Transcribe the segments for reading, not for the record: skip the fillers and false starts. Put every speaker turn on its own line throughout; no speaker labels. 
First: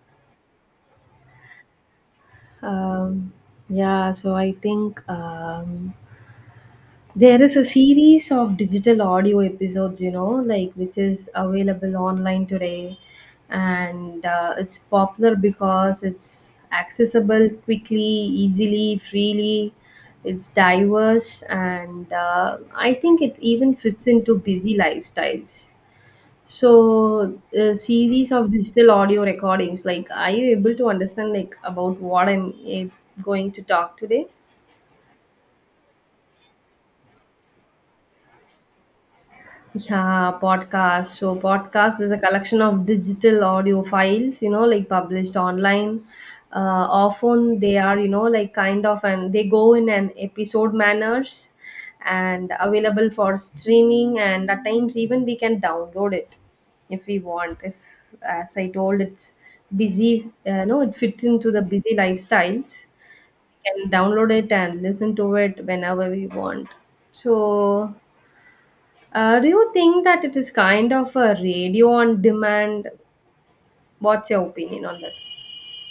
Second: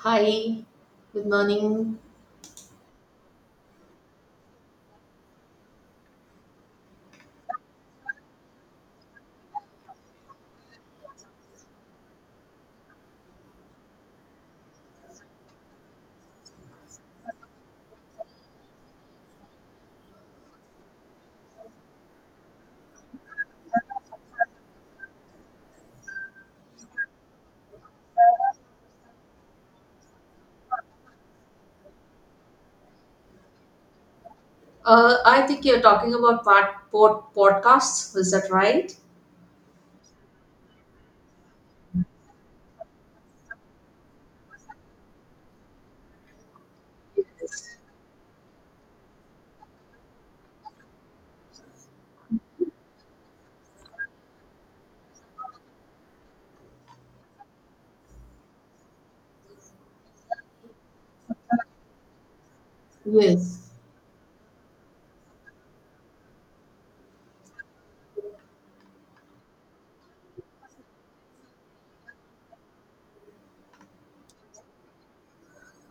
Hi, good morning.
Um, yeah, so I think there is a series of digital audio episodes, you know, like which is available online today, and it's popular because it's accessible quickly, easily, freely. It's diverse, and I think it even fits into busy lifestyles. So a series of digital audio recordings. Like, are you able to understand like about what I'm going to talk today?
I think you're talking about podcasts, is that right?
Yeah, podcast. So podcast is a collection of digital audio files, you know, like published online. Uh, Often they are, you know, like kind of and they go in an episode manners and available for streaming and at times even we can download it if we want. If as I told it's busy, no, it fits into the busy lifestyles.
Yes.
Can download it and listen to it whenever we want. So do you think that it is kind of a radio on demand? What's your opinion on that?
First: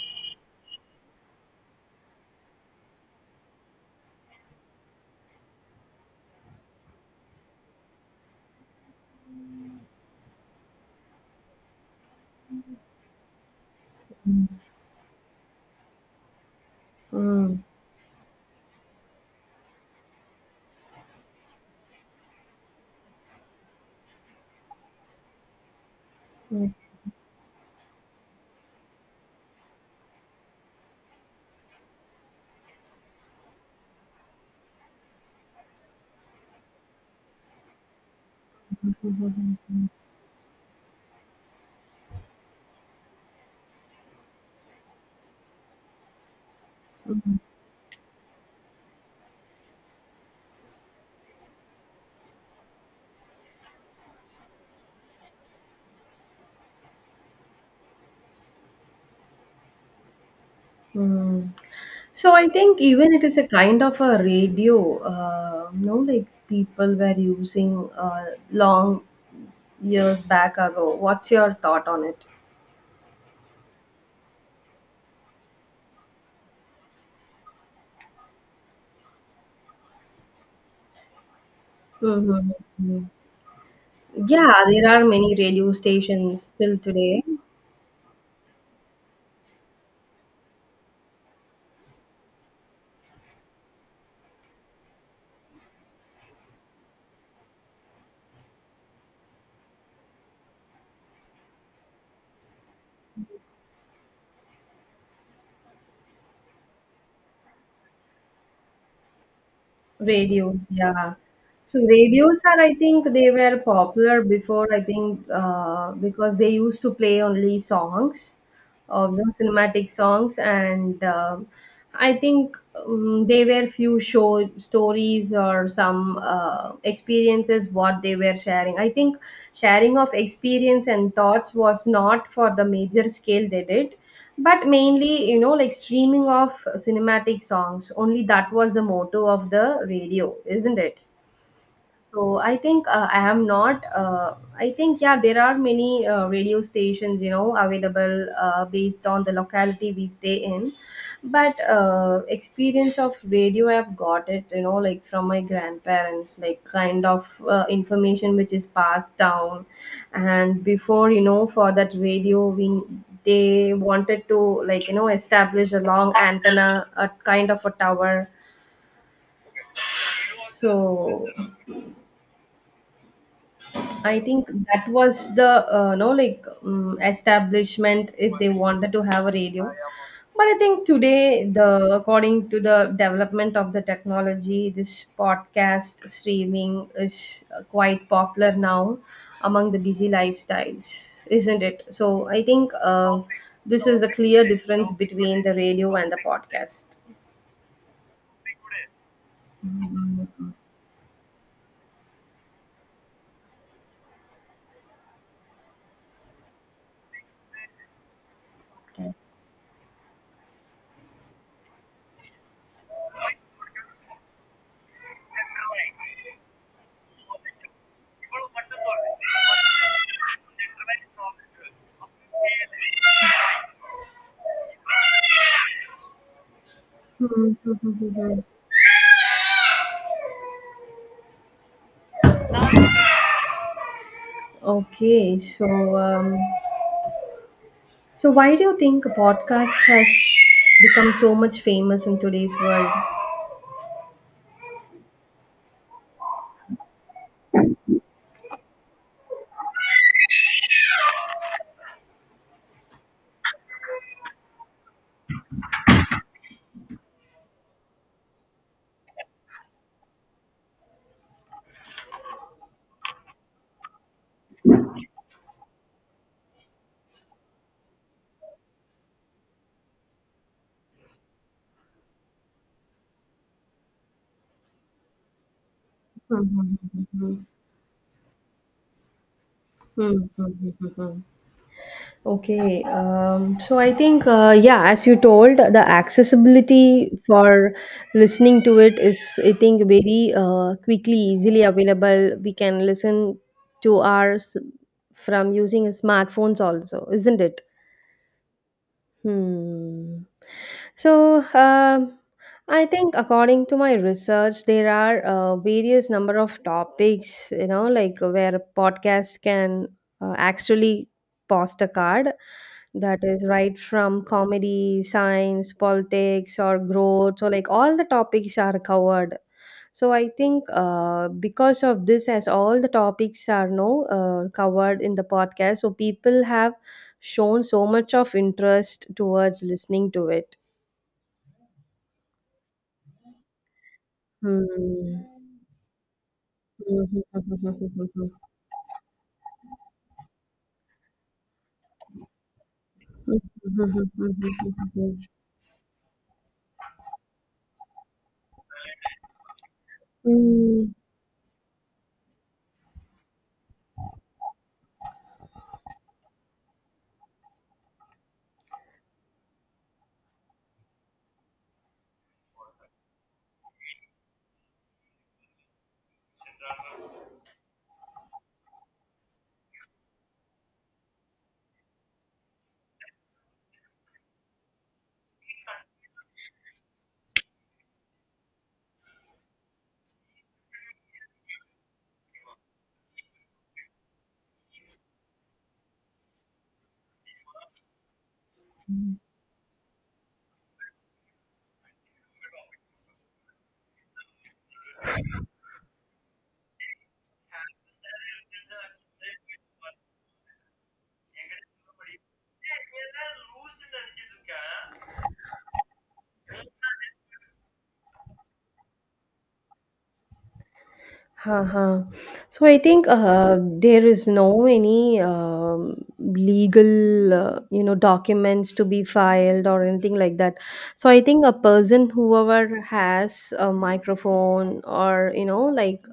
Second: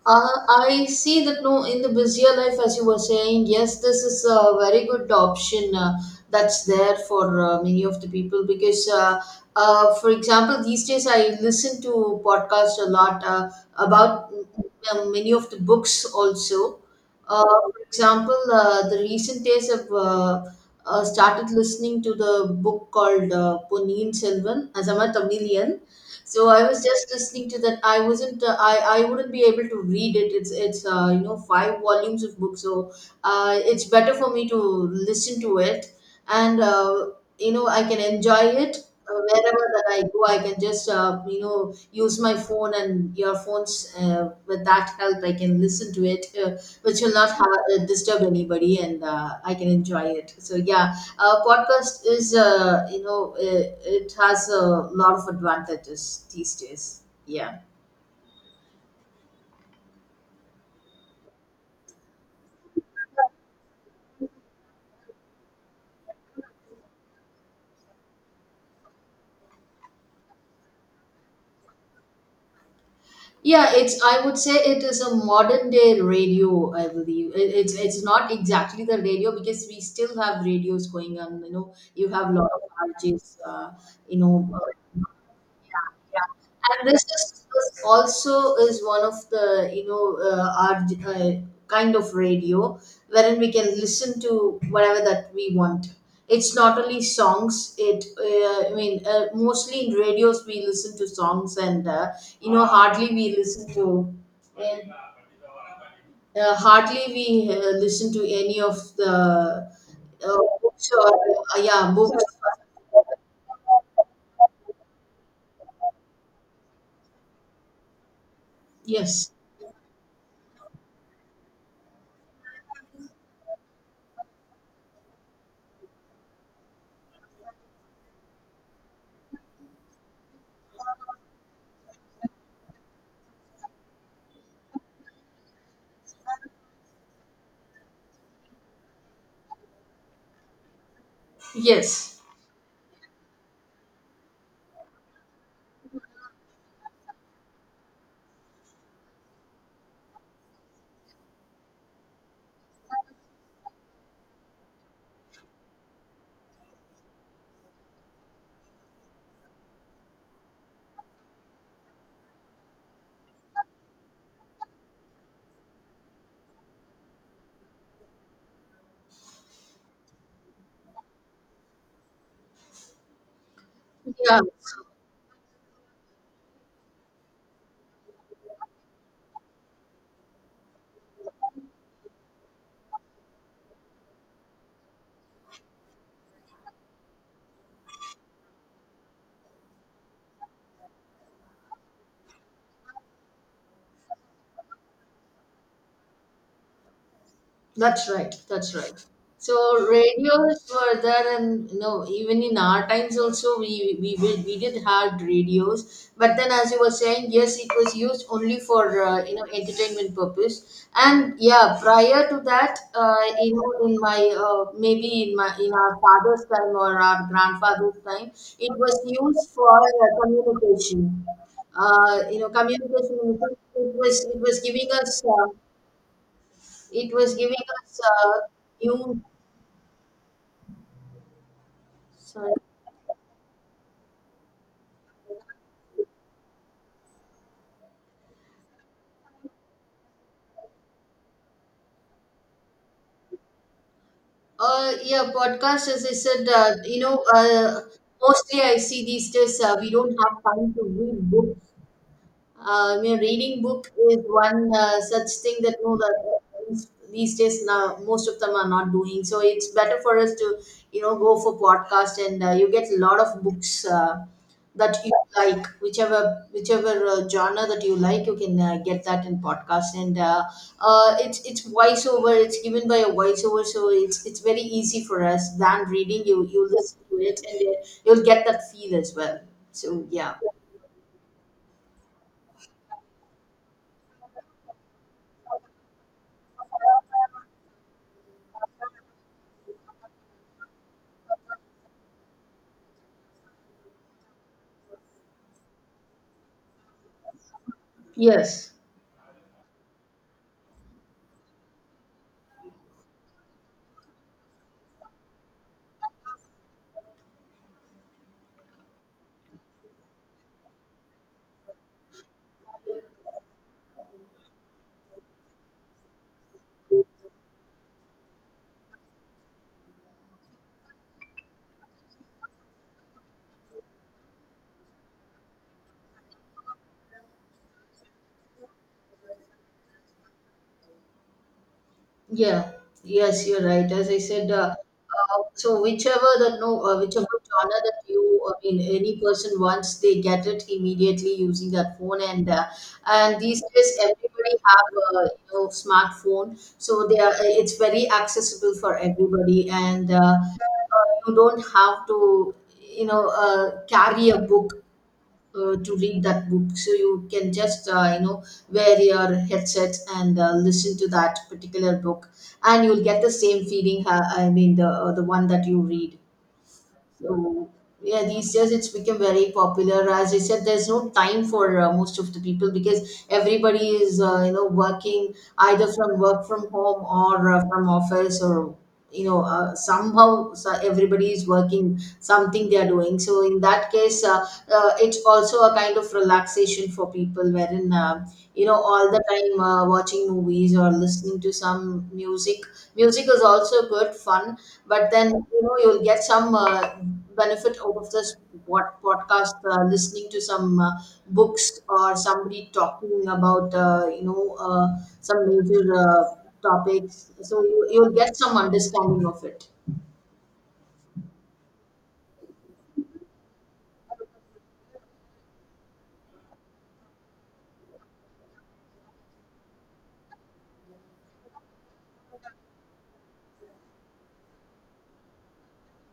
I see that no, in the busier life, as you were saying, yes, this is a very good option, that's there for many of the people, because for example, these days I listen to podcasts a lot, about many of the books also.
Mm,
For example, the recent days I've started listening to the book called Ponniyin Selvan, Azama Tamilian. So I
mm,
was just listening to that. I wasn't, I wouldn't be able to read it. It's you know, five volumes of books, so it's better for me to listen to it. And you know, I can enjoy it wherever that I go. I can just, you know, use my phone and earphones. With that help I can listen to it, which will not disturb anybody, and I can enjoy it, so yeah, podcast is, you know, it has a lot of advantages these days, yeah.
mm. So I think even it is a kind of a radio, no, like people were using long years back ago. What's your thought on it?
Yeah, it's I would say it is a modern day radio. I believe it's not exactly the radio, because we still have radios going on. You know, you have a lot of
Mm-hmm.
RJs, you
Yeah,
know.
there are many radio
Yeah. Yeah.
stations still
And this
today.
is this also is one of the our kind of radio, wherein we can listen to whatever that we want. It's not only songs. It I mean, mostly in radios we listen to songs, and you know, hardly we listen to, uh, hardly we listen to any of the uh,
Radios,
books, or
yeah. So
yeah, books.
radios are, I think, they were popular before, I think, because they used to play only songs of
Yes.
the cinematic songs and I think they were few show stories or some experiences what they were sharing. I think sharing of experience and thoughts was not for the major scale they did, but mainly, you know, like streaming of cinematic songs only, that was the motto of the radio, isn't it?
Yes.
So I think I am not. I think yeah, there are many radio stations, you know, available based on the locality we stay in, but experience of radio I've got it, you know, like from my grandparents, like kind of information which is passed down, and before, you know, for that radio we they wanted to, like, you know, establish a long antenna, a kind of a tower. So I
Yeah.
think that was the establishment if they wanted to have a radio. But I think today, the according to the development of the technology, this podcast streaming is quite popular now among the busy lifestyles, isn't it? So I think this is a clear difference between the radio and the podcast.
That's right. That's right. So radios were there, and you know, even in our times also, we did had radios. But then, as you were saying, yes, it was used only for, entertainment purpose. And yeah, prior to that, you know, in my maybe in my in our father's time, or our grandfather's time, it was used for communication. You know, communication. It was giving us. It
Hmm,
was giving
hmm, hmm,
us
hmm, hmm.
new. Sorry.
Okay, so. Um, So, why do you think a podcast has become so much famous in today's world?
Yeah, podcast, as I said, you know, mostly I see these days, we don't have time to read books. I mean, reading book is one such thing that no, these days now most of them are not doing. So it's better for us to, go for podcast, and you get a lot of books that you like, whichever genre that you like, you can get that in podcast. And it's voiceover. It's given by a voiceover, so it's very easy for us than reading. You listen to it
Mhm.
and you'll get that feel as well. So
Mhm.
yeah.
Hmm. Okay, so I think, yeah, as you told, the accessibility for listening to it is, I think, very quickly, easily available. We can listen to ours from using smartphones, also, isn't it?
Yes.
Hmm. So, I think according to my research, there are various number of topics, you know, like where a podcast can actually post a card, that is right from comedy, science, politics, or growth. So, like all the topics are covered, so I think because of this, as all the topics are now covered in the podcast, so people have shown so much of interest towards listening to it.
Yeah, yes, you're right. As I said,
Hmm.
so whichever the no, whichever genre that you, I mean, any person, once they get it immediately using that phone, and these days everybody have a, smartphone, so they are it's very accessible for everybody, and you don't have to, carry a book to read that book, so you can just, you know, wear your headset and listen to that particular book, and you'll get the same feeling, I mean the, one that you read, so yeah, these days it's become very popular. As I said, there's no time for most of the people, because everybody is you know, working, either from work from home, or from office, or somehow, so everybody is working, something they are doing. So in that case, it's also a kind of relaxation for people, wherein you know, all
Hmm.
the time watching movies or listening to some music. Music is also good fun, but then you know, you'll get some benefit out of this, what podcast, listening to some books, or somebody talking about you know, some major topics, so you'll get some understanding of it.
Uh-huh. So I think there is no any legal, you know, documents to be filed or anything like that. So I think a person, whoever has a microphone or, you know, like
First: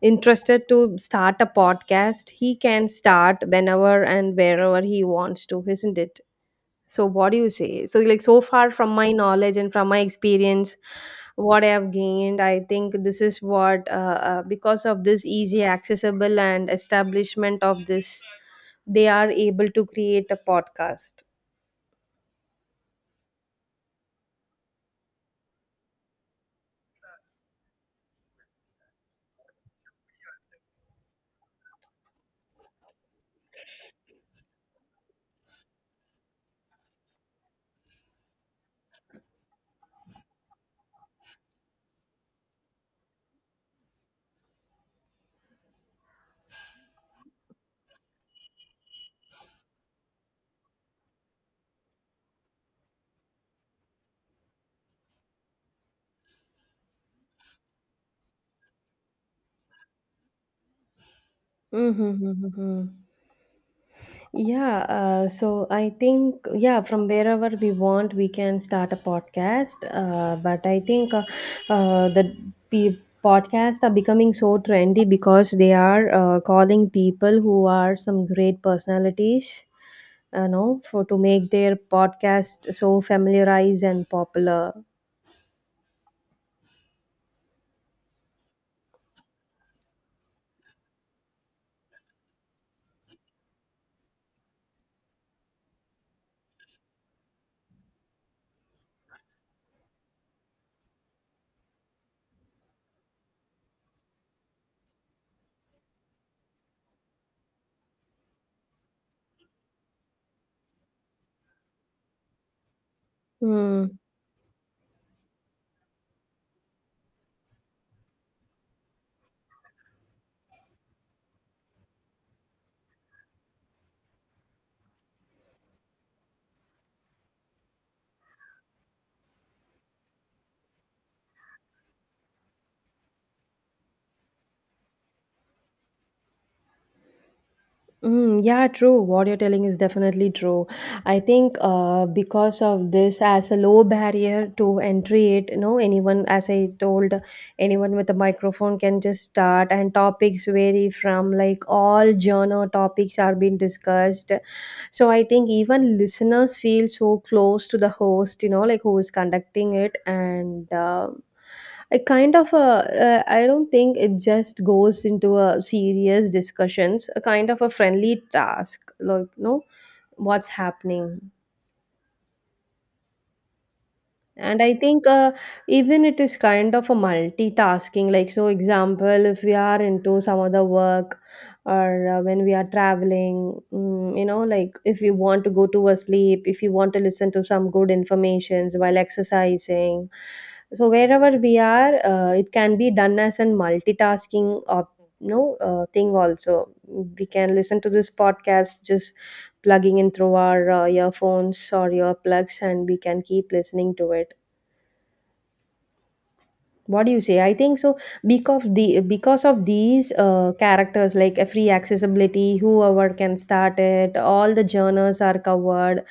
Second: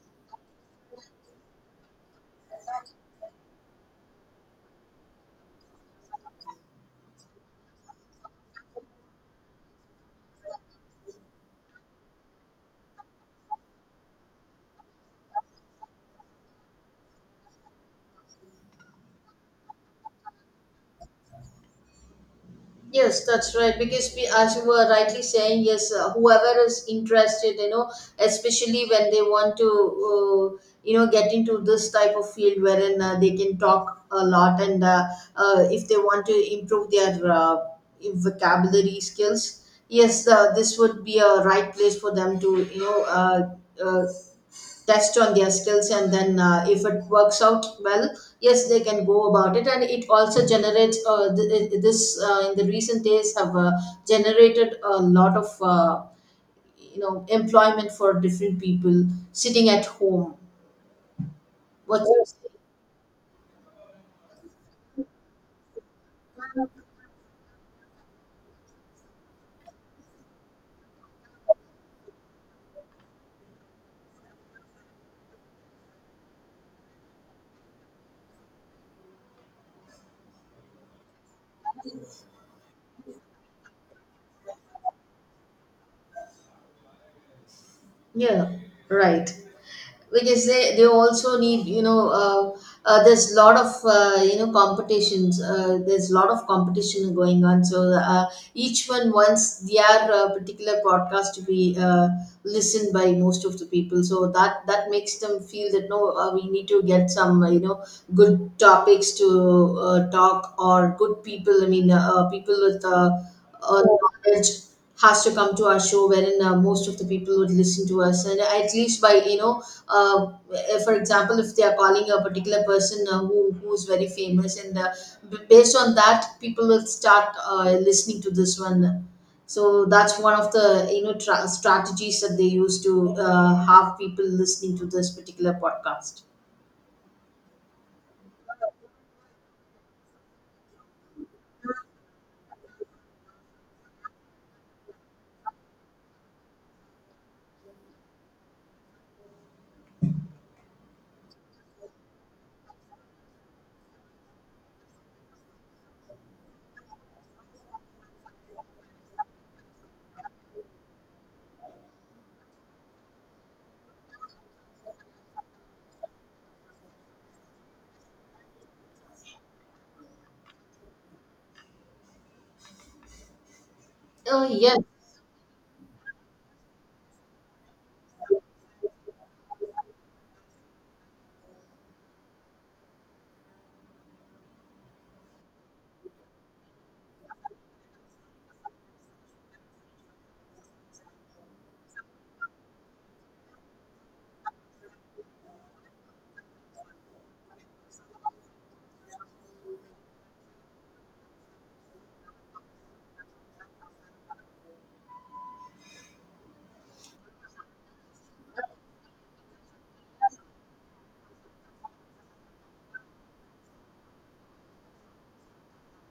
interested to start a podcast, he can start whenever and wherever he wants to, isn't it? So what do you say? So like so far from my knowledge and from my experience, what I have gained, I think this is what because of this easy accessible and establishment of this, they are able to create a podcast.
Yes, that's right. Because we, as you were rightly saying, yes, whoever is interested, you know, especially when they want to, you know, get into this type of field, wherein they can talk a lot, and if they want to improve their vocabulary skills, yes, this would be a right place for them to, you know, uh, test on their skills, and then if it works out well, yes, they can go about it. And it also generates, this, in the recent days have, generated a lot of, employment for different people sitting at home. What?
Mm-hmm, mm-hmm, mm-hmm. Yeah, so I think, yeah, from wherever we want, we can start a podcast. But I think uh, the pe- podcasts are becoming so trendy because they are calling people who are some great personalities, you know, for to make their podcast so familiarized and popular.
Yeah, right. Because they also need, you know, there's a lot of competitions there's a lot of competition going on. So each one wants their particular podcast to be listened by most of the people, so that makes them feel that no, we need to get some, you know, good topics to talk, or good people. I mean people with uh,
Hmm.
knowledge has to come to our show, wherein most of the people would listen to us, and at least by you know, uh, for example, if they are calling a particular person who's very famous, and based on that, people will start listening to this one. So that's one of the strategies that they use to have people listening to this particular podcast.
Mm, yeah, true. What you're telling is definitely true. I think because of this, as a low barrier to entry, it, you know, anyone, as I told, anyone with a microphone can just start, and topics vary from like all genre topics are being discussed. So I think even listeners feel so close to the host, you know, like who is conducting it, and a kind of a I don't think it just goes into a serious discussions, a kind of a friendly task, like no, what's happening. And I
Yes.
think even it is kind of a multitasking. Like, so example, if we are into some other work or when we are traveling, mm, you know, like if you want to go to a sleep, if you want to listen to some good informations while exercising. So wherever we are, it can be done as a multitasking op- no thing also. We can listen to this podcast just plugging in through our earphones or earplugs, and we can keep listening to it. What do you say? I think so, because of these characters like a free accessibility, whoever can start it, all the journals are covered,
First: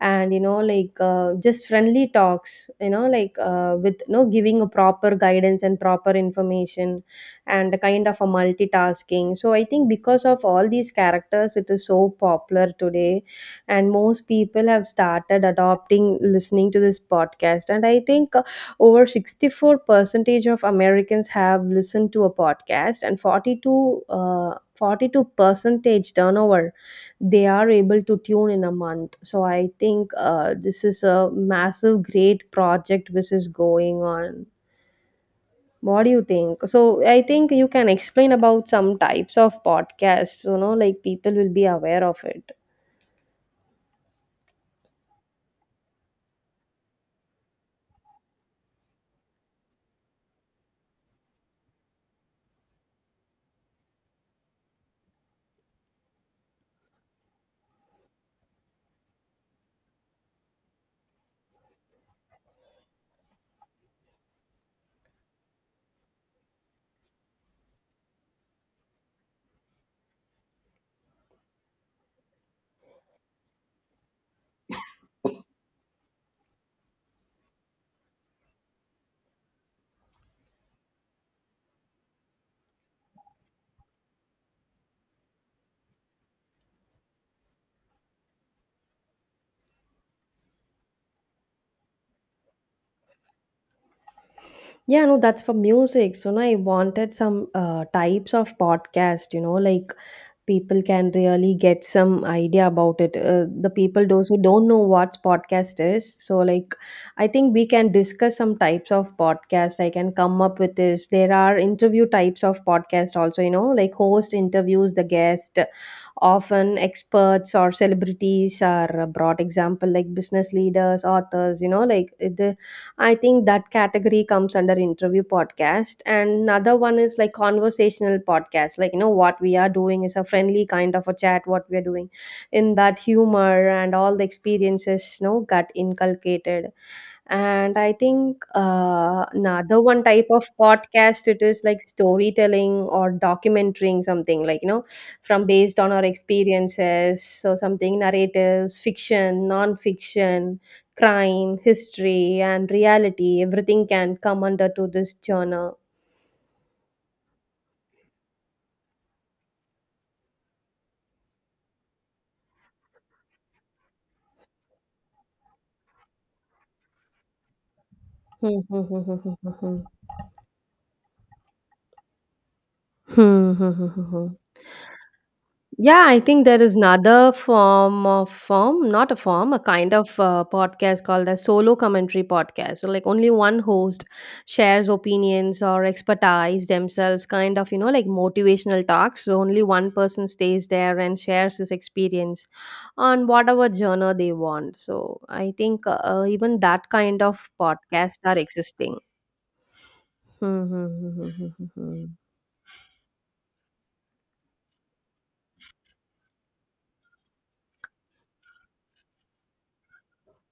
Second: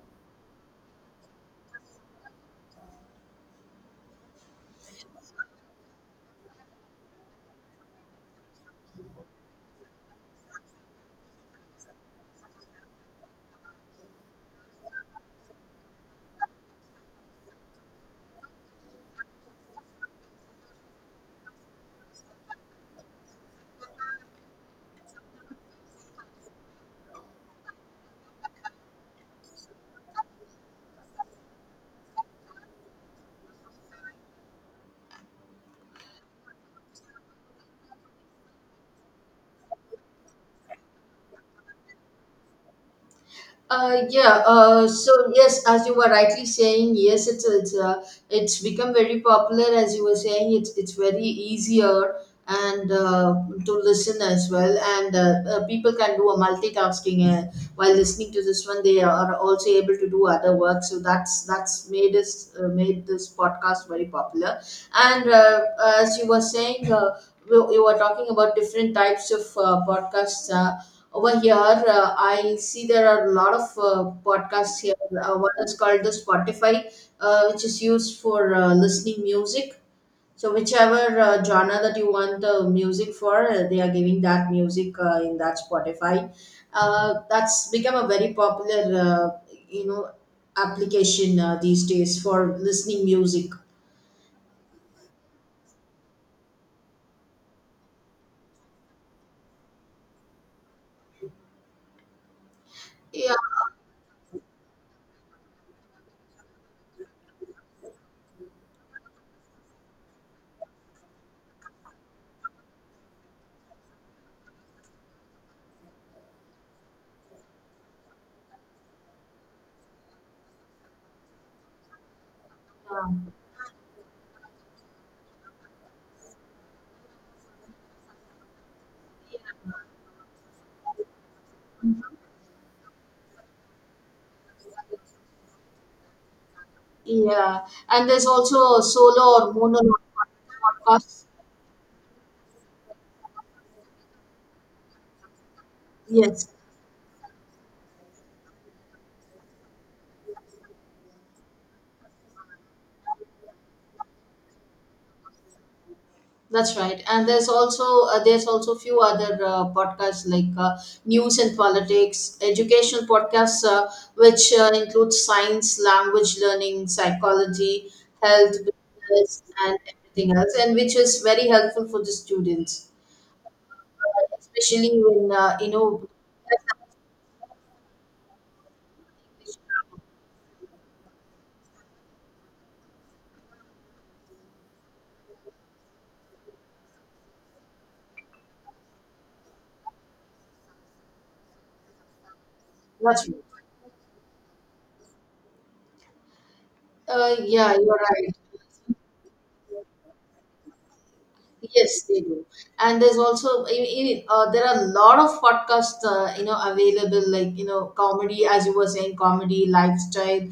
and you know like just friendly talks, you know like with no giving a proper guidance and proper information, and a kind of a multitasking. So I think because of all these characters, it is so popular today, and most people have started adopting listening to this podcast, and I think over 64 percentage of Americans have listened to a podcast, and 42 percentage turnover they are able to tune in a month. So I think this is a massive, great project which is going on. What do you think? So I think you can explain about some types of podcasts. You know, like people will be aware of it.
Yeah. So yes, as you were rightly saying, yes, it's become very popular. As you were saying, it's very easier, and to listen as well, and people can do a multitasking while listening to this one. They are also able to do other work. So that's made this podcast very popular. And as you were saying. You were talking about different types of podcasts. Over here, I see there are a lot of podcasts here. One is called the Spotify, which is used for listening music. So whichever genre that you want the music for, they are giving that music in that Spotify. That's become a very popular, you know, application, these days, for listening music.
Yeah, no, that's for music. So now I wanted some types of podcast, you know, like people can really get some idea about it,
Yeah,
the people those who don't know what podcast is. So like, I think we can discuss some types of podcast. I can come up with this. There are interview types of podcast also, you know, like host interviews the guest, often experts or celebrities are a broad example, like business leaders, authors, you know, like it, I think that category comes under interview podcast. And another one is like conversational podcast. Like, you know, what we are doing is a friendly kind of a chat, what we are doing, in that humor and all the experiences, you know, got inculcated.
yeah,
And I
and there's
think
also solo or
another
monologue
one type of
podcasts.
podcast, it is like storytelling or documenting something, like, you know, from based on our
Yes.
experiences. So something narratives, fiction, non-fiction, crime, history, and reality, everything can come under to this genre.
That's right, and there's also few other podcasts, like news and politics, educational podcasts, which include science, language learning, psychology, health,
Hmm, hmm, hmm, hmm,
business,
hmm, hmm,
and
hmm.
everything else, and which is very helpful for the students,
Hmm, hmm, hmm, hmm, hmm.
especially when, you know.
Yeah, I think there is another form of form, not a form, a kind of podcast called a solo commentary podcast. So, like, only one host shares opinions or expertise themselves, kind of, you know, like motivational talks. So, only one person stays there and shares his experience on
That's right.
whatever genre they want. So, I think even that kind of
Yeah, you're
podcasts
right.
are existing. Hmm, hmm, hmm, hmm, hmm, hmm,
Yes,
hmm.
they do. And there's also, I mean, there are a lot of podcasts, you know, available, like, you know, comedy, as you were saying, comedy, lifestyle,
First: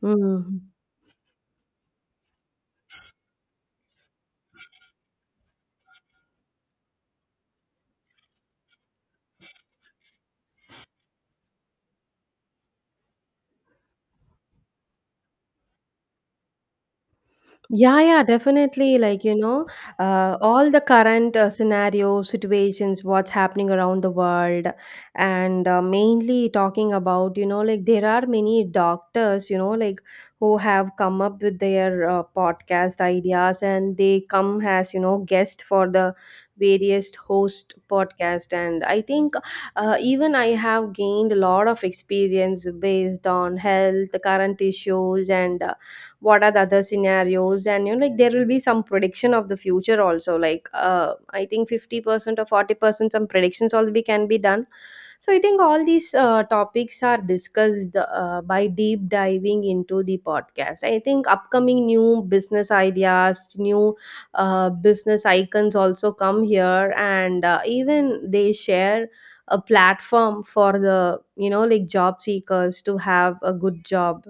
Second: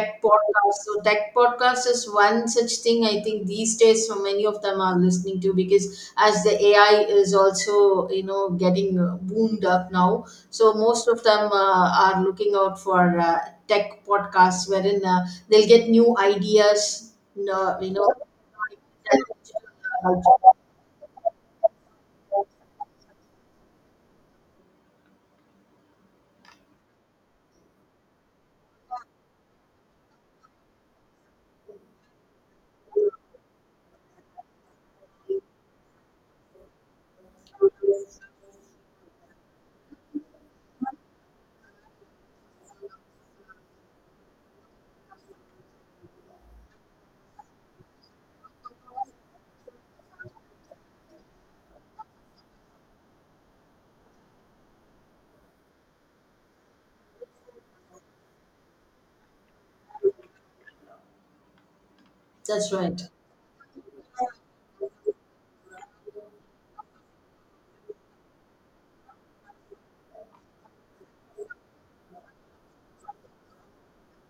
Hmm. hmm.
podcast. So tech podcast is one such thing, I think these days, so many of them are listening to, because as the AI is also, you know, getting boomed up now, so most of them are looking out for tech podcasts, wherein they'll get new ideas. You
Yeah,
know.
yeah, definitely. Like, you know, all the current scenarios, situations, what's happening around the world, and mainly talking about, you know, like there are many doctors, you know, like who have come up with their podcast ideas, and they come as, you know, guest for the various host podcast. And I think even I have gained a lot of experience based on health, current issues, and what are the other scenarios. And you know like there will be some prediction of the future also, like I think 50% or 40% some predictions already can be done. So I think all these topics are discussed by deep diving into the podcast. I think upcoming new business
That's right.
ideas, new business icons also come here, and even they share a platform for the, you know, like job seekers to have a good job.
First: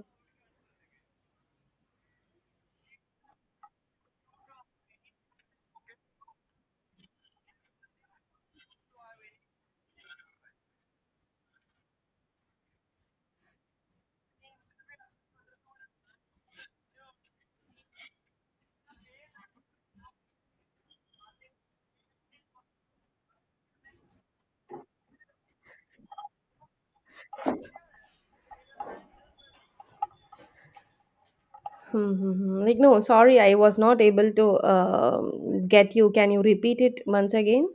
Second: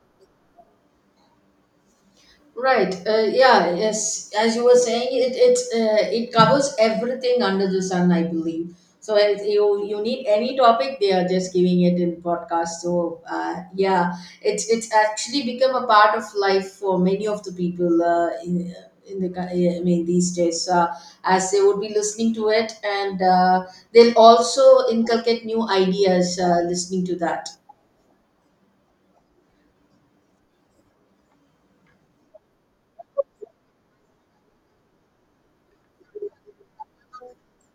Right. Yeah. Yes. As you were saying, it covers everything under the sun, I believe. So as you need any topic, they are just giving it in podcast. So yeah, it's actually become a part of life for many of the people, yeah, I mean, these days, as they would be listening to it, and they'll also inculcate new ideas listening to that.
Hmm, hmm, hmm. Like, no, sorry, I was not able to get you. Can you repeat it once again?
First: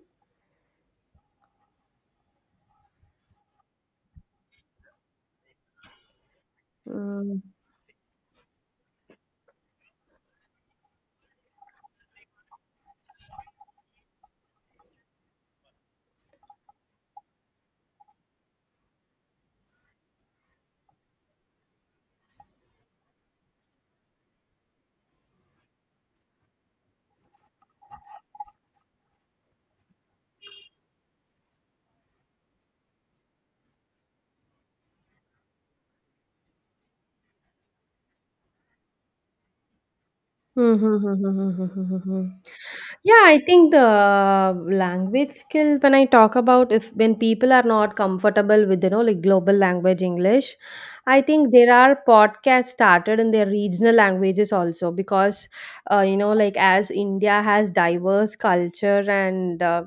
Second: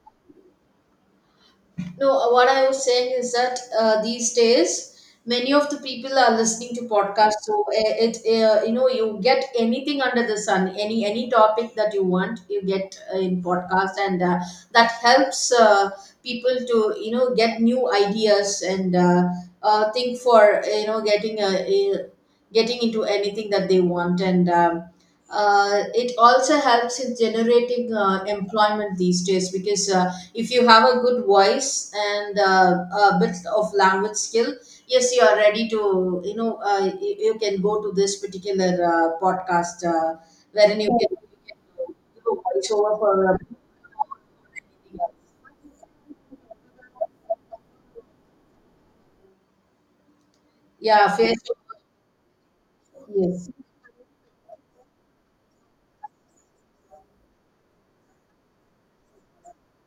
No, what I was saying is that, these days many of the people are listening to
Mm.
podcasts. So it you know, you get anything under the sun, any topic that you want, you get, in podcast, and that helps people to, you know, get new ideas, and think for, you know, getting a getting into anything that they want, and. It also helps in generating employment these days, because if you have a good voice and a bit of language skill, yes, you are ready to, you know, you can go to this particular podcast,
Hmm,
wherein
hmm, hmm, hmm, hmm, hmm, hmm,
you can
hmm, hmm.
do a voiceover
Yeah,
for,
I think the language skill, when I talk about if when people are not comfortable with, you know, like global language English,
yeah,
I
face.
think there are podcasts started in their
Yes,
regional languages also because, you know, like as India has diverse culture and,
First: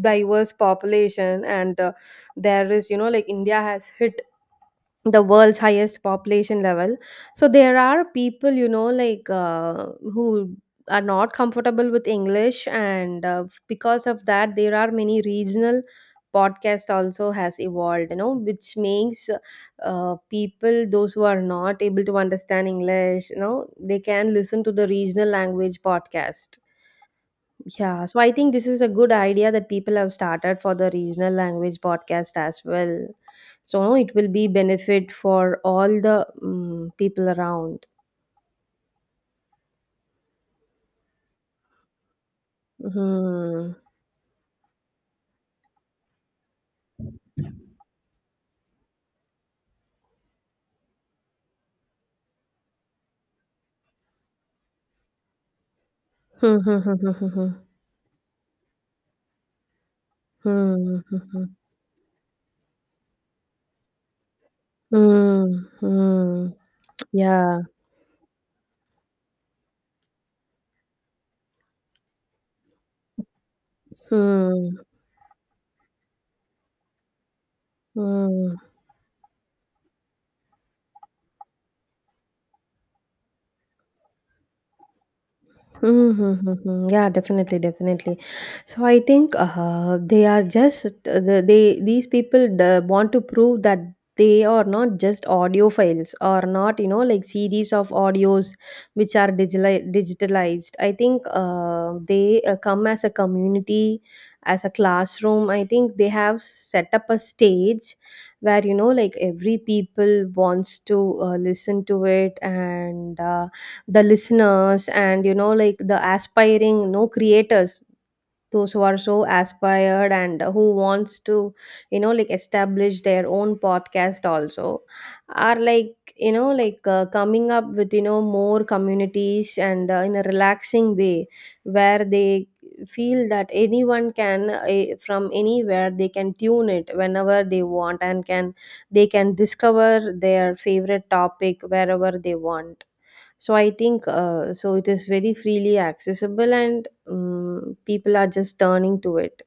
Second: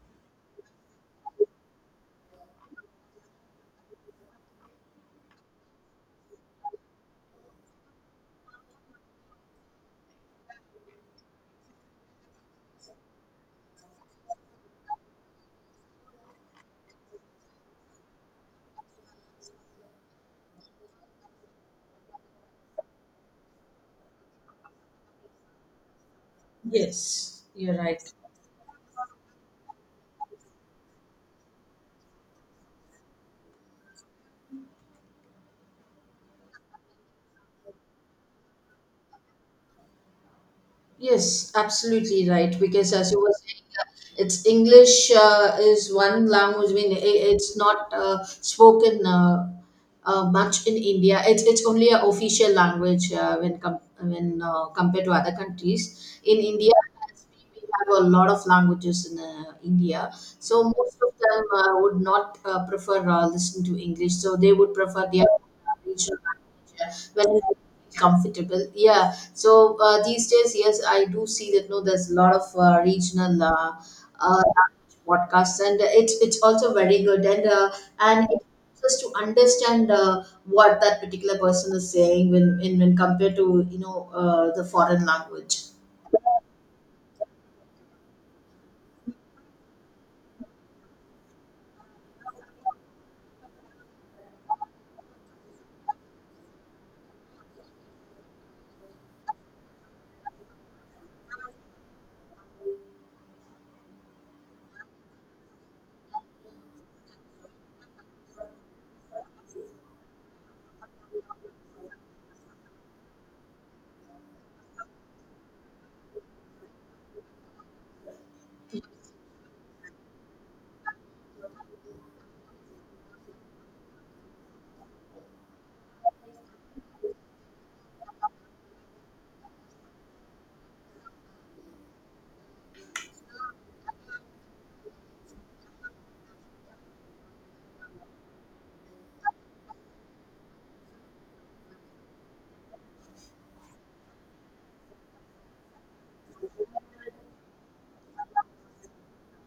diverse population and there is, you know, like India has hit the world's highest population level. So there are people, you know, like who are not comfortable with English, and because of that there are many regional podcast also has evolved, you know, which makes people those who are not able to understand English, you know, they can listen to the regional language podcast.
yes, you're right.
Yeah, so I think this is a good idea that people have started for the regional language podcast as well. So it will be benefit for all the people around.
Yes, absolutely right. Because as you were saying,
Hmm.
it's English is one language. I mean, it's not spoken much in India. It's only an official language when compared to other countries. In
Hmm.
India, as we
Hmm.
we have a lot of languages in India, so most
Hmm.
of
Hmm. Hmm.
them would not prefer listening to English. So they would prefer their
Hmm. Hmm. Hmm. Hmm.
regional
Hmm, hmm.
language when
Yeah.
it's comfortable. Yeah, so these days, yes, I do see that. No, there's a lot of regional uh,
Hmm.
podcasts, and it's also very good, and it
Hmm.
helps us to understand what that particular person is saying when in when compared to the foreign language.
Mm-hmm. Yeah, definitely, definitely. So I think they are just they these want to prove that they are not just audio files or not, you know, like series of audios which are digitalized. I think they come as a community, as a classroom. I think they have set up a stage where, you know, like every people wants to listen to it and. The listeners and, you know, like the aspiring, you know, creators, those who are so aspired and who wants to, you know, like establish their own podcast also are, like, you know, like coming up with, you know, more communities and in a relaxing way where they feel that anyone can from anywhere they can tune it whenever they want and can they can discover their favorite topic wherever they want. So I think so it is very freely accessible, and people are just turning to it.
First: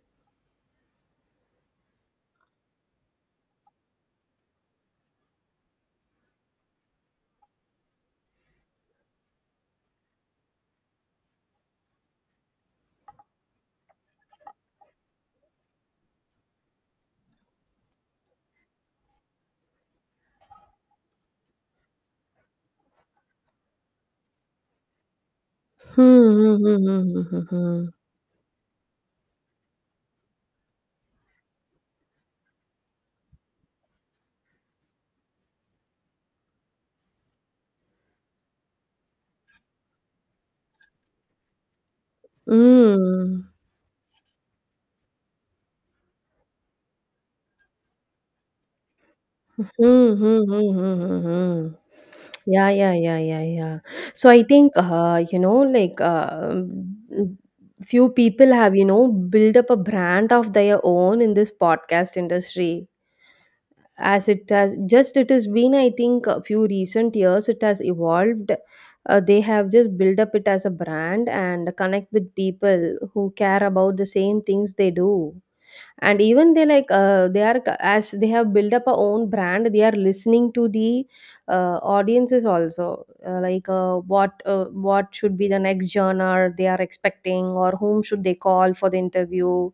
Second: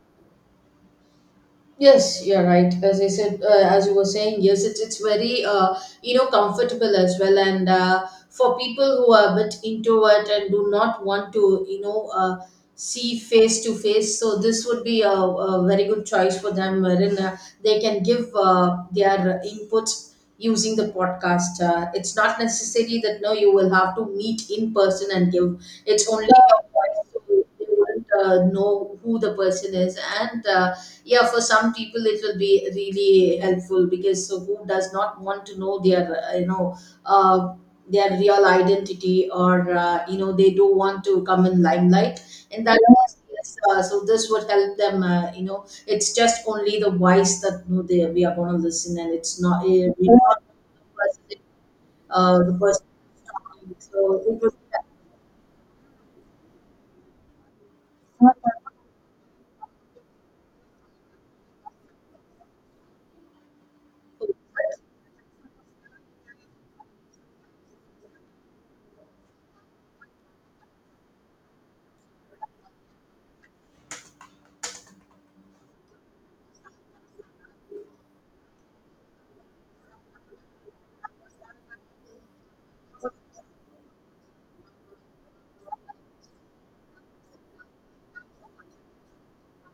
Yes, you're right. As I said, as you were saying, yes, it's very you know comfortable as well, and for people who are a bit introvert and do not want to see face to face, so this would be a very good choice for them, wherein they can give their inputs using the podcast. It's not necessary that no, you will have to meet in person and give. It's only
Hmm. Hmm,
your
hmm,
voice.
hmm, hmm,
They
hmm.
won't know who the person is and. Yeah, for some people it will be really helpful because so who does not want to know their uh, their real identity, or you know they do want to come in limelight, and that is
Hmm,
yes, so this would help them, you know it's just only the wise that you know, they, we are going to listen, and it's not,
hmm,
we are
hmm,
not
hmm,
the
hmm, hmm.
person,
Hmm.
the
Yeah,
person
yeah, yeah, yeah,
talking.
yeah.
So
So I
it
think you know, like few people have, you know, built up a brand of their own in this podcast industry, as
was
it has just it has been, I think, a few recent years it has evolved. They have just built up it as a brand and connect with people who care about the same things they do, and even they like they as they have built up a own brand they are listening to the audiences also, like what should be the next genre they are expecting or whom should they call for the interview.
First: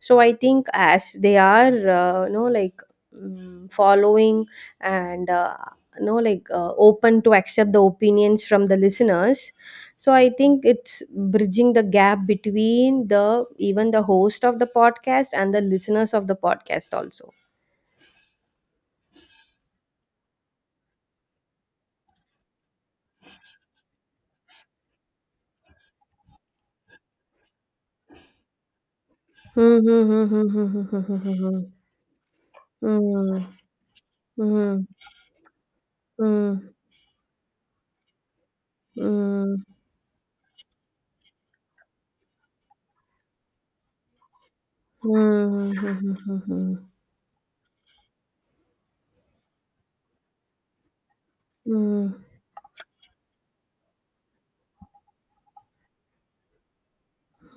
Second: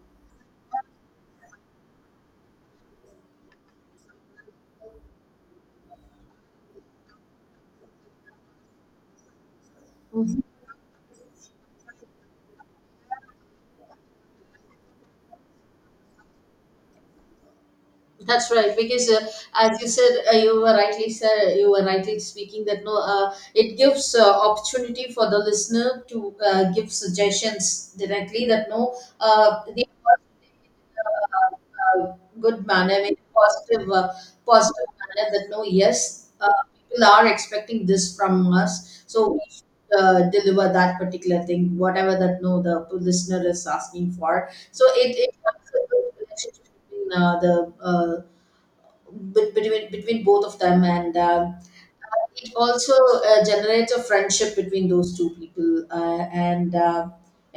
So I think as they are, you know, like following and you know, like open to accept the opinions from the listeners. So I think it's bridging the gap between the even the host of the podcast and the listeners of the podcast also.
That's right, because as you said, you were rightly said, you were rightly speaking that no, it gives opportunity for the listener to give suggestions directly. That no,
Hmm,
the
hmm, hmm, hmm, hmm, hmm,
uh, good manner, in a positive,
hmm,
positive
hmm,
manner. That no, yes,
hmm, hmm.
people are expecting this from us, so we
Mm,
should deliver that particular thing, whatever that no the listener is asking for. So
mm,
it
mm,
helps
mm, mm,
with
hmm,
the
hmm, hmm,
relationship
hmm,
between the uh, between both of them, and
hmm,
it also generates a friendship between those two people. And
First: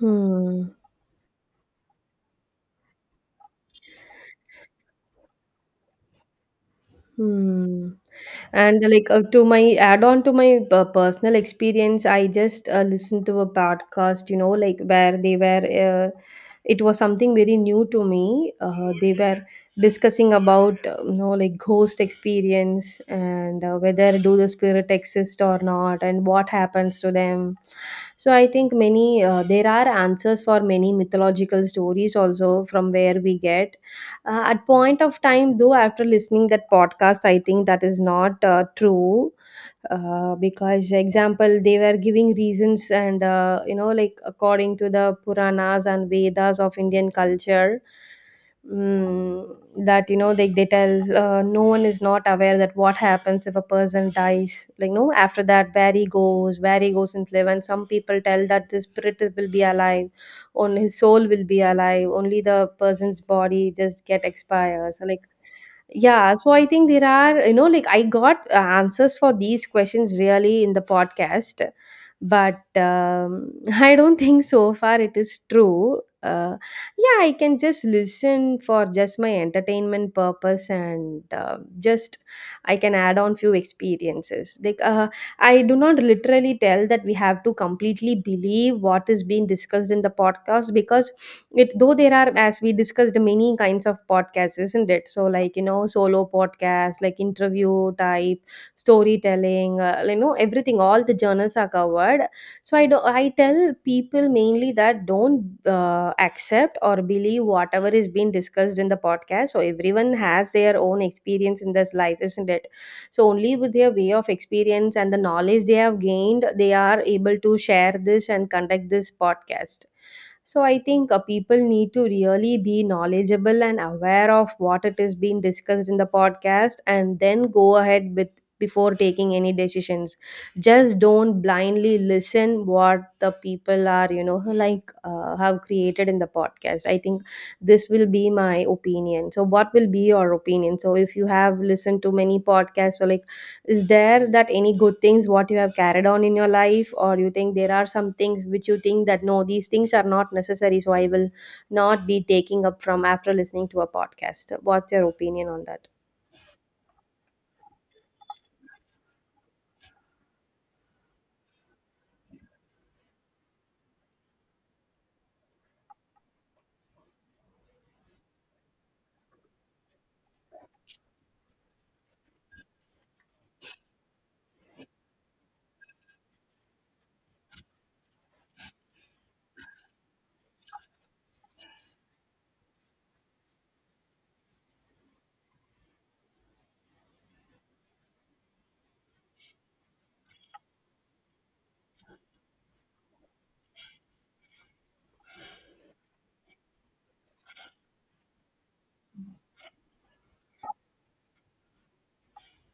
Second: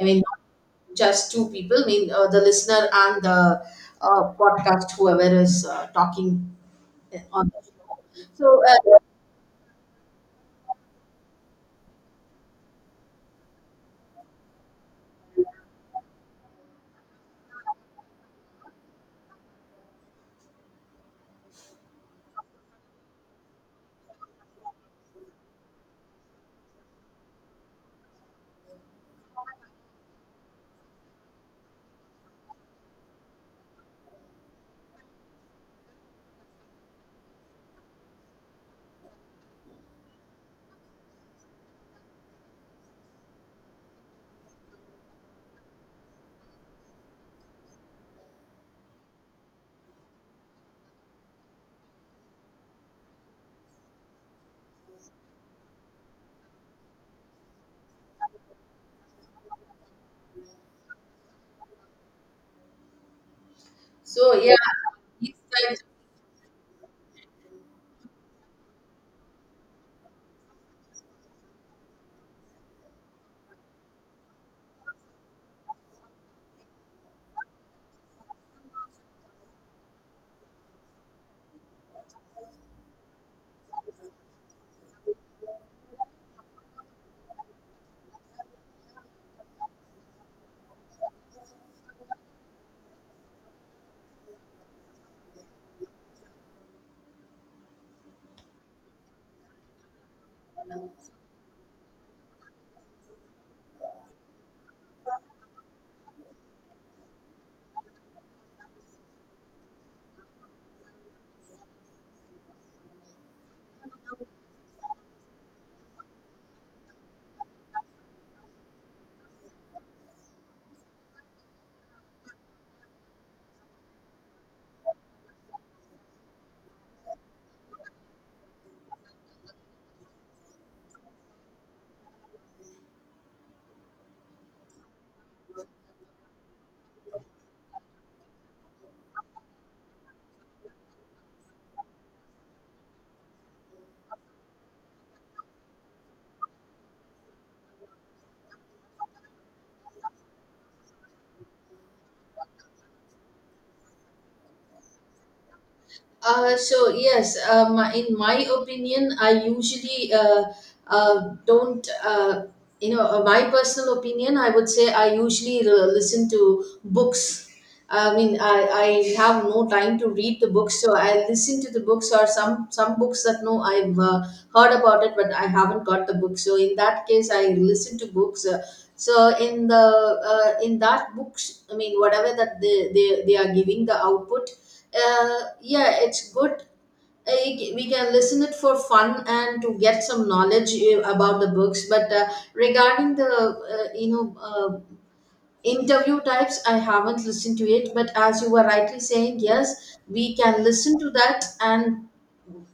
I mean, not
hmm,
just two people. I mean, the listener and the podcast, whoever is talking on. The
hmm.
show. So
And uh, like uh, to my add on to my personal experience, I just listened to a podcast, you know, like where they were. It was something very new to me. They were discussing about you know, like ghost experience and whether do the spirit exist or not and what happens to them. So I think many there are answers for many mythological stories also from where we get at point of time, though after listening that podcast I think that is not true, because example they were giving reasons and you know, like according to the puranas and vedas of Indian culture, mm, that you know they tell no one is not aware that what happens if a person dies, like no after that where he goes, where he goes and live. And some people tell that will be alive, only his soul will be alive, only the person's body just get
yeah,
expires like.
these
Yeah, so I think there are, you know, like I got answers for these questions really in the podcast, but I don't think so far it is true. Yeah, I can just listen for just my entertainment purpose and just I can add on few experiences. Like I do not literally tell that we have to completely believe what is being discussed in the podcast, because it though there are, as we discussed, many kinds of podcasts, isn't it? So like, you know, solo podcast, like interview type, storytelling, you know, everything, all the journals are covered. So I tell people mainly that don't accept or believe whatever is being discussed in the podcast. So everyone has their own experience in this life, isn't it? So only with their way of experience and the knowledge they have gained they are able to share this and conduct this podcast. So I think people need to really be knowledgeable and aware of what it is being discussed in the podcast and then go ahead with, before taking any decisions. Just don't blindly listen what the people are, you know, like have created in the podcast, I think. This will be my opinion. So what will be your opinion? So if you have listened to many podcasts, so like, is there that any good things what you have carried on in your life, or you think there are some things which you think that no, these things are not necessary, so I will not be taking up from, after listening to a podcast? What's your opinion on that?
So yes, in my opinion, I usually don't. My personal opinion, I would say I usually listen to books. I mean, I have no time to read the books, so I listen to the books or some books that no I've heard about it, but I haven't got the book. So in that case, I listen to books. So in the in that books, I mean, whatever that they are giving the output, uh, yeah, it's good. You- we can listen it for fun and to get some knowledge about the books, but regarding the interview types, I haven't listened to it, but as you were rightly saying, yes, we can listen to that, and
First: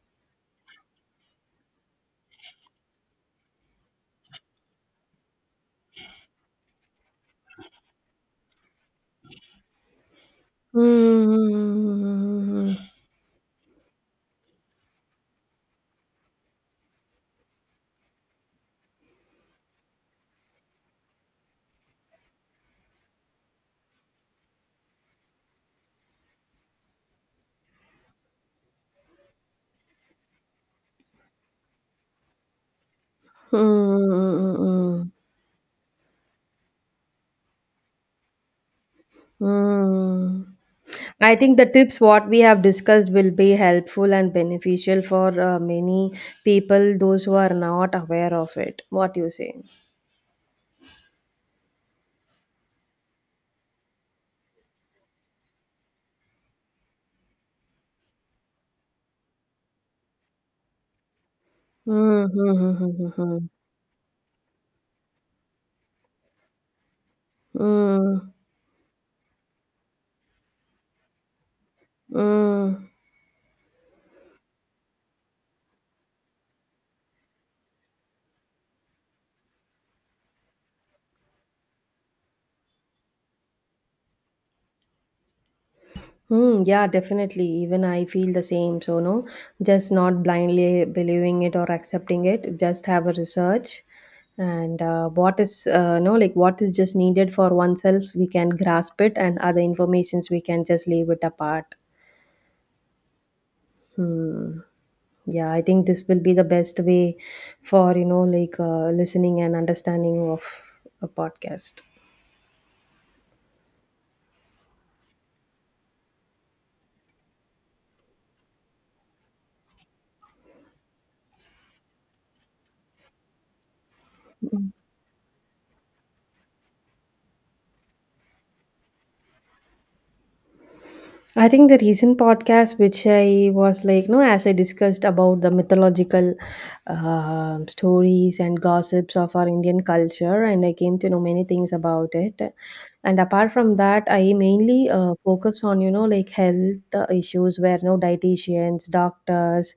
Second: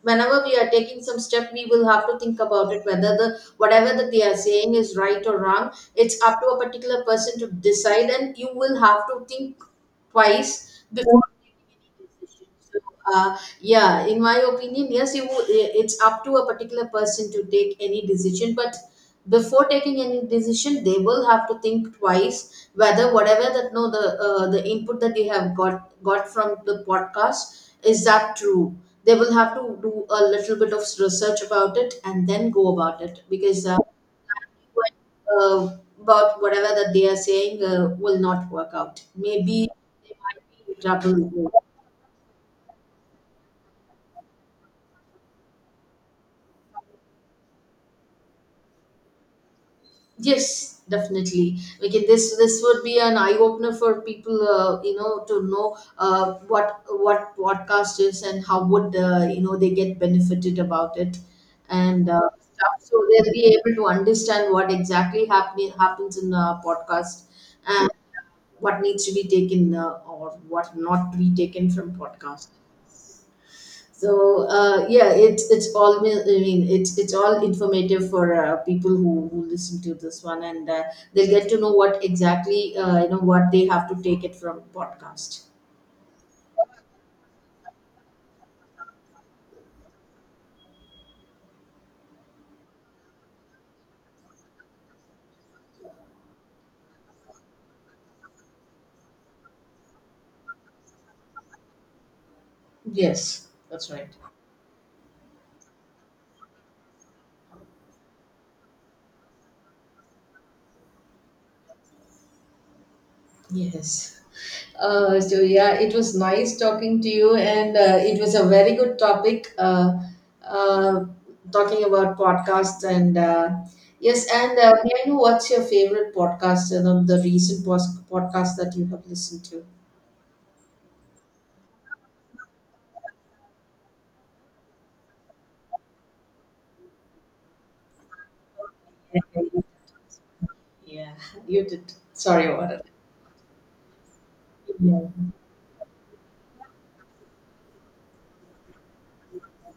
whenever we are taking some step we will have to think about it, whether the whatever that they are saying is right or wrong. It's up to a particular person to decide, and you will have to think twice before so, yeah, in my opinion, yes, you. It's up to a particular person to take any decision, but before taking any decision they will have to think twice whether whatever that no the input that they have got from the podcast is that true. They will have to do a little bit of research about it and then go about it, because
Mm-hmm.
uh, about whatever that they are saying will not work out, maybe they might
Mm.
be in
I
trouble.
think the tips what we have discussed will be helpful and beneficial for many people, those who are not aware of it. What you say?
Yes, definitely. We can this would be an eye opener for people, you know, to know what podcast is and how would you know they get benefited about it, and
Mm-hmm.
stuff. So they'll be
Mm-hmm.
able to understand what exactly happening happens in a podcast and
Mm-hmm.
what needs to be taken or what not to be taken from podcast.
Mm-hmm.
So yeah, it's all, I mean, it's all informative for people who listen to this one, and they'll get to know what exactly you know what they have to take it from podcast.
Hmm. Yeah, definitely. Even I feel the same. So, no, just not blindly believing it or accepting it. Just have a research and what is, no, like what is just needed for oneself, we can grasp it, and other informations we can just leave it apart.
Yes, that's right.
Hmm. Yeah, I think this will be the best way for, you know, like listening and understanding of a podcast.
Yes. So yeah, it was nice talking to you, and it was a very good topic. Uh, talking about podcasts and yes, and may I know what's your favorite podcast? You know, the podcast that you have listened to.
I think the recent podcast, which I was like, no, as I discussed about the mythological stories and gossips of our Indian culture, and I came to
Yeah,
know many
you
things
did.
about it.
Sorry about it.
And apart from that, I mainly
Yeah.
focus on, you know, like health issues where no dietitians, doctors,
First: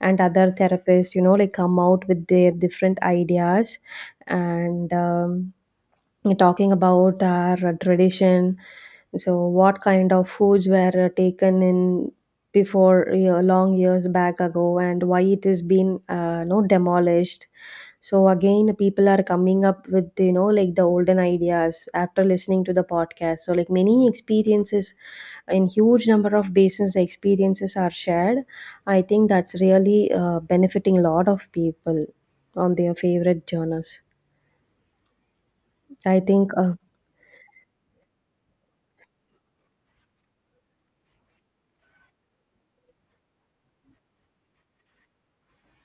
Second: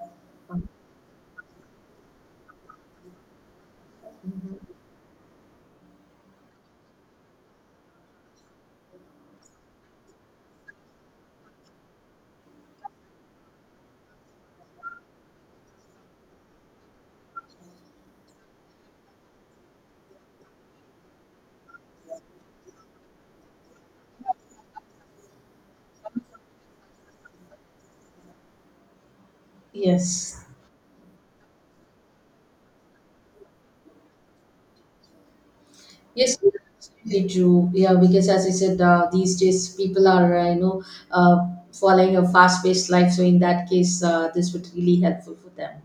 and other therapists, you know, like come out with their different ideas and talking about our tradition. So, what kind of foods were taken in before, you know, long years back ago, and why it has been no demolished? So again, people are coming up with, you know, like the olden ideas after listening to the podcast. So like many experiences, in huge number of basins, the experiences are shared. I think that's really
Yes.
benefiting a lot of people on their favorite genres. I
Yes, you
think.
are absolutely true. Yeah, because as I said, these days people are, uh, following a fast-paced life. So in that case, this would really helpful for them.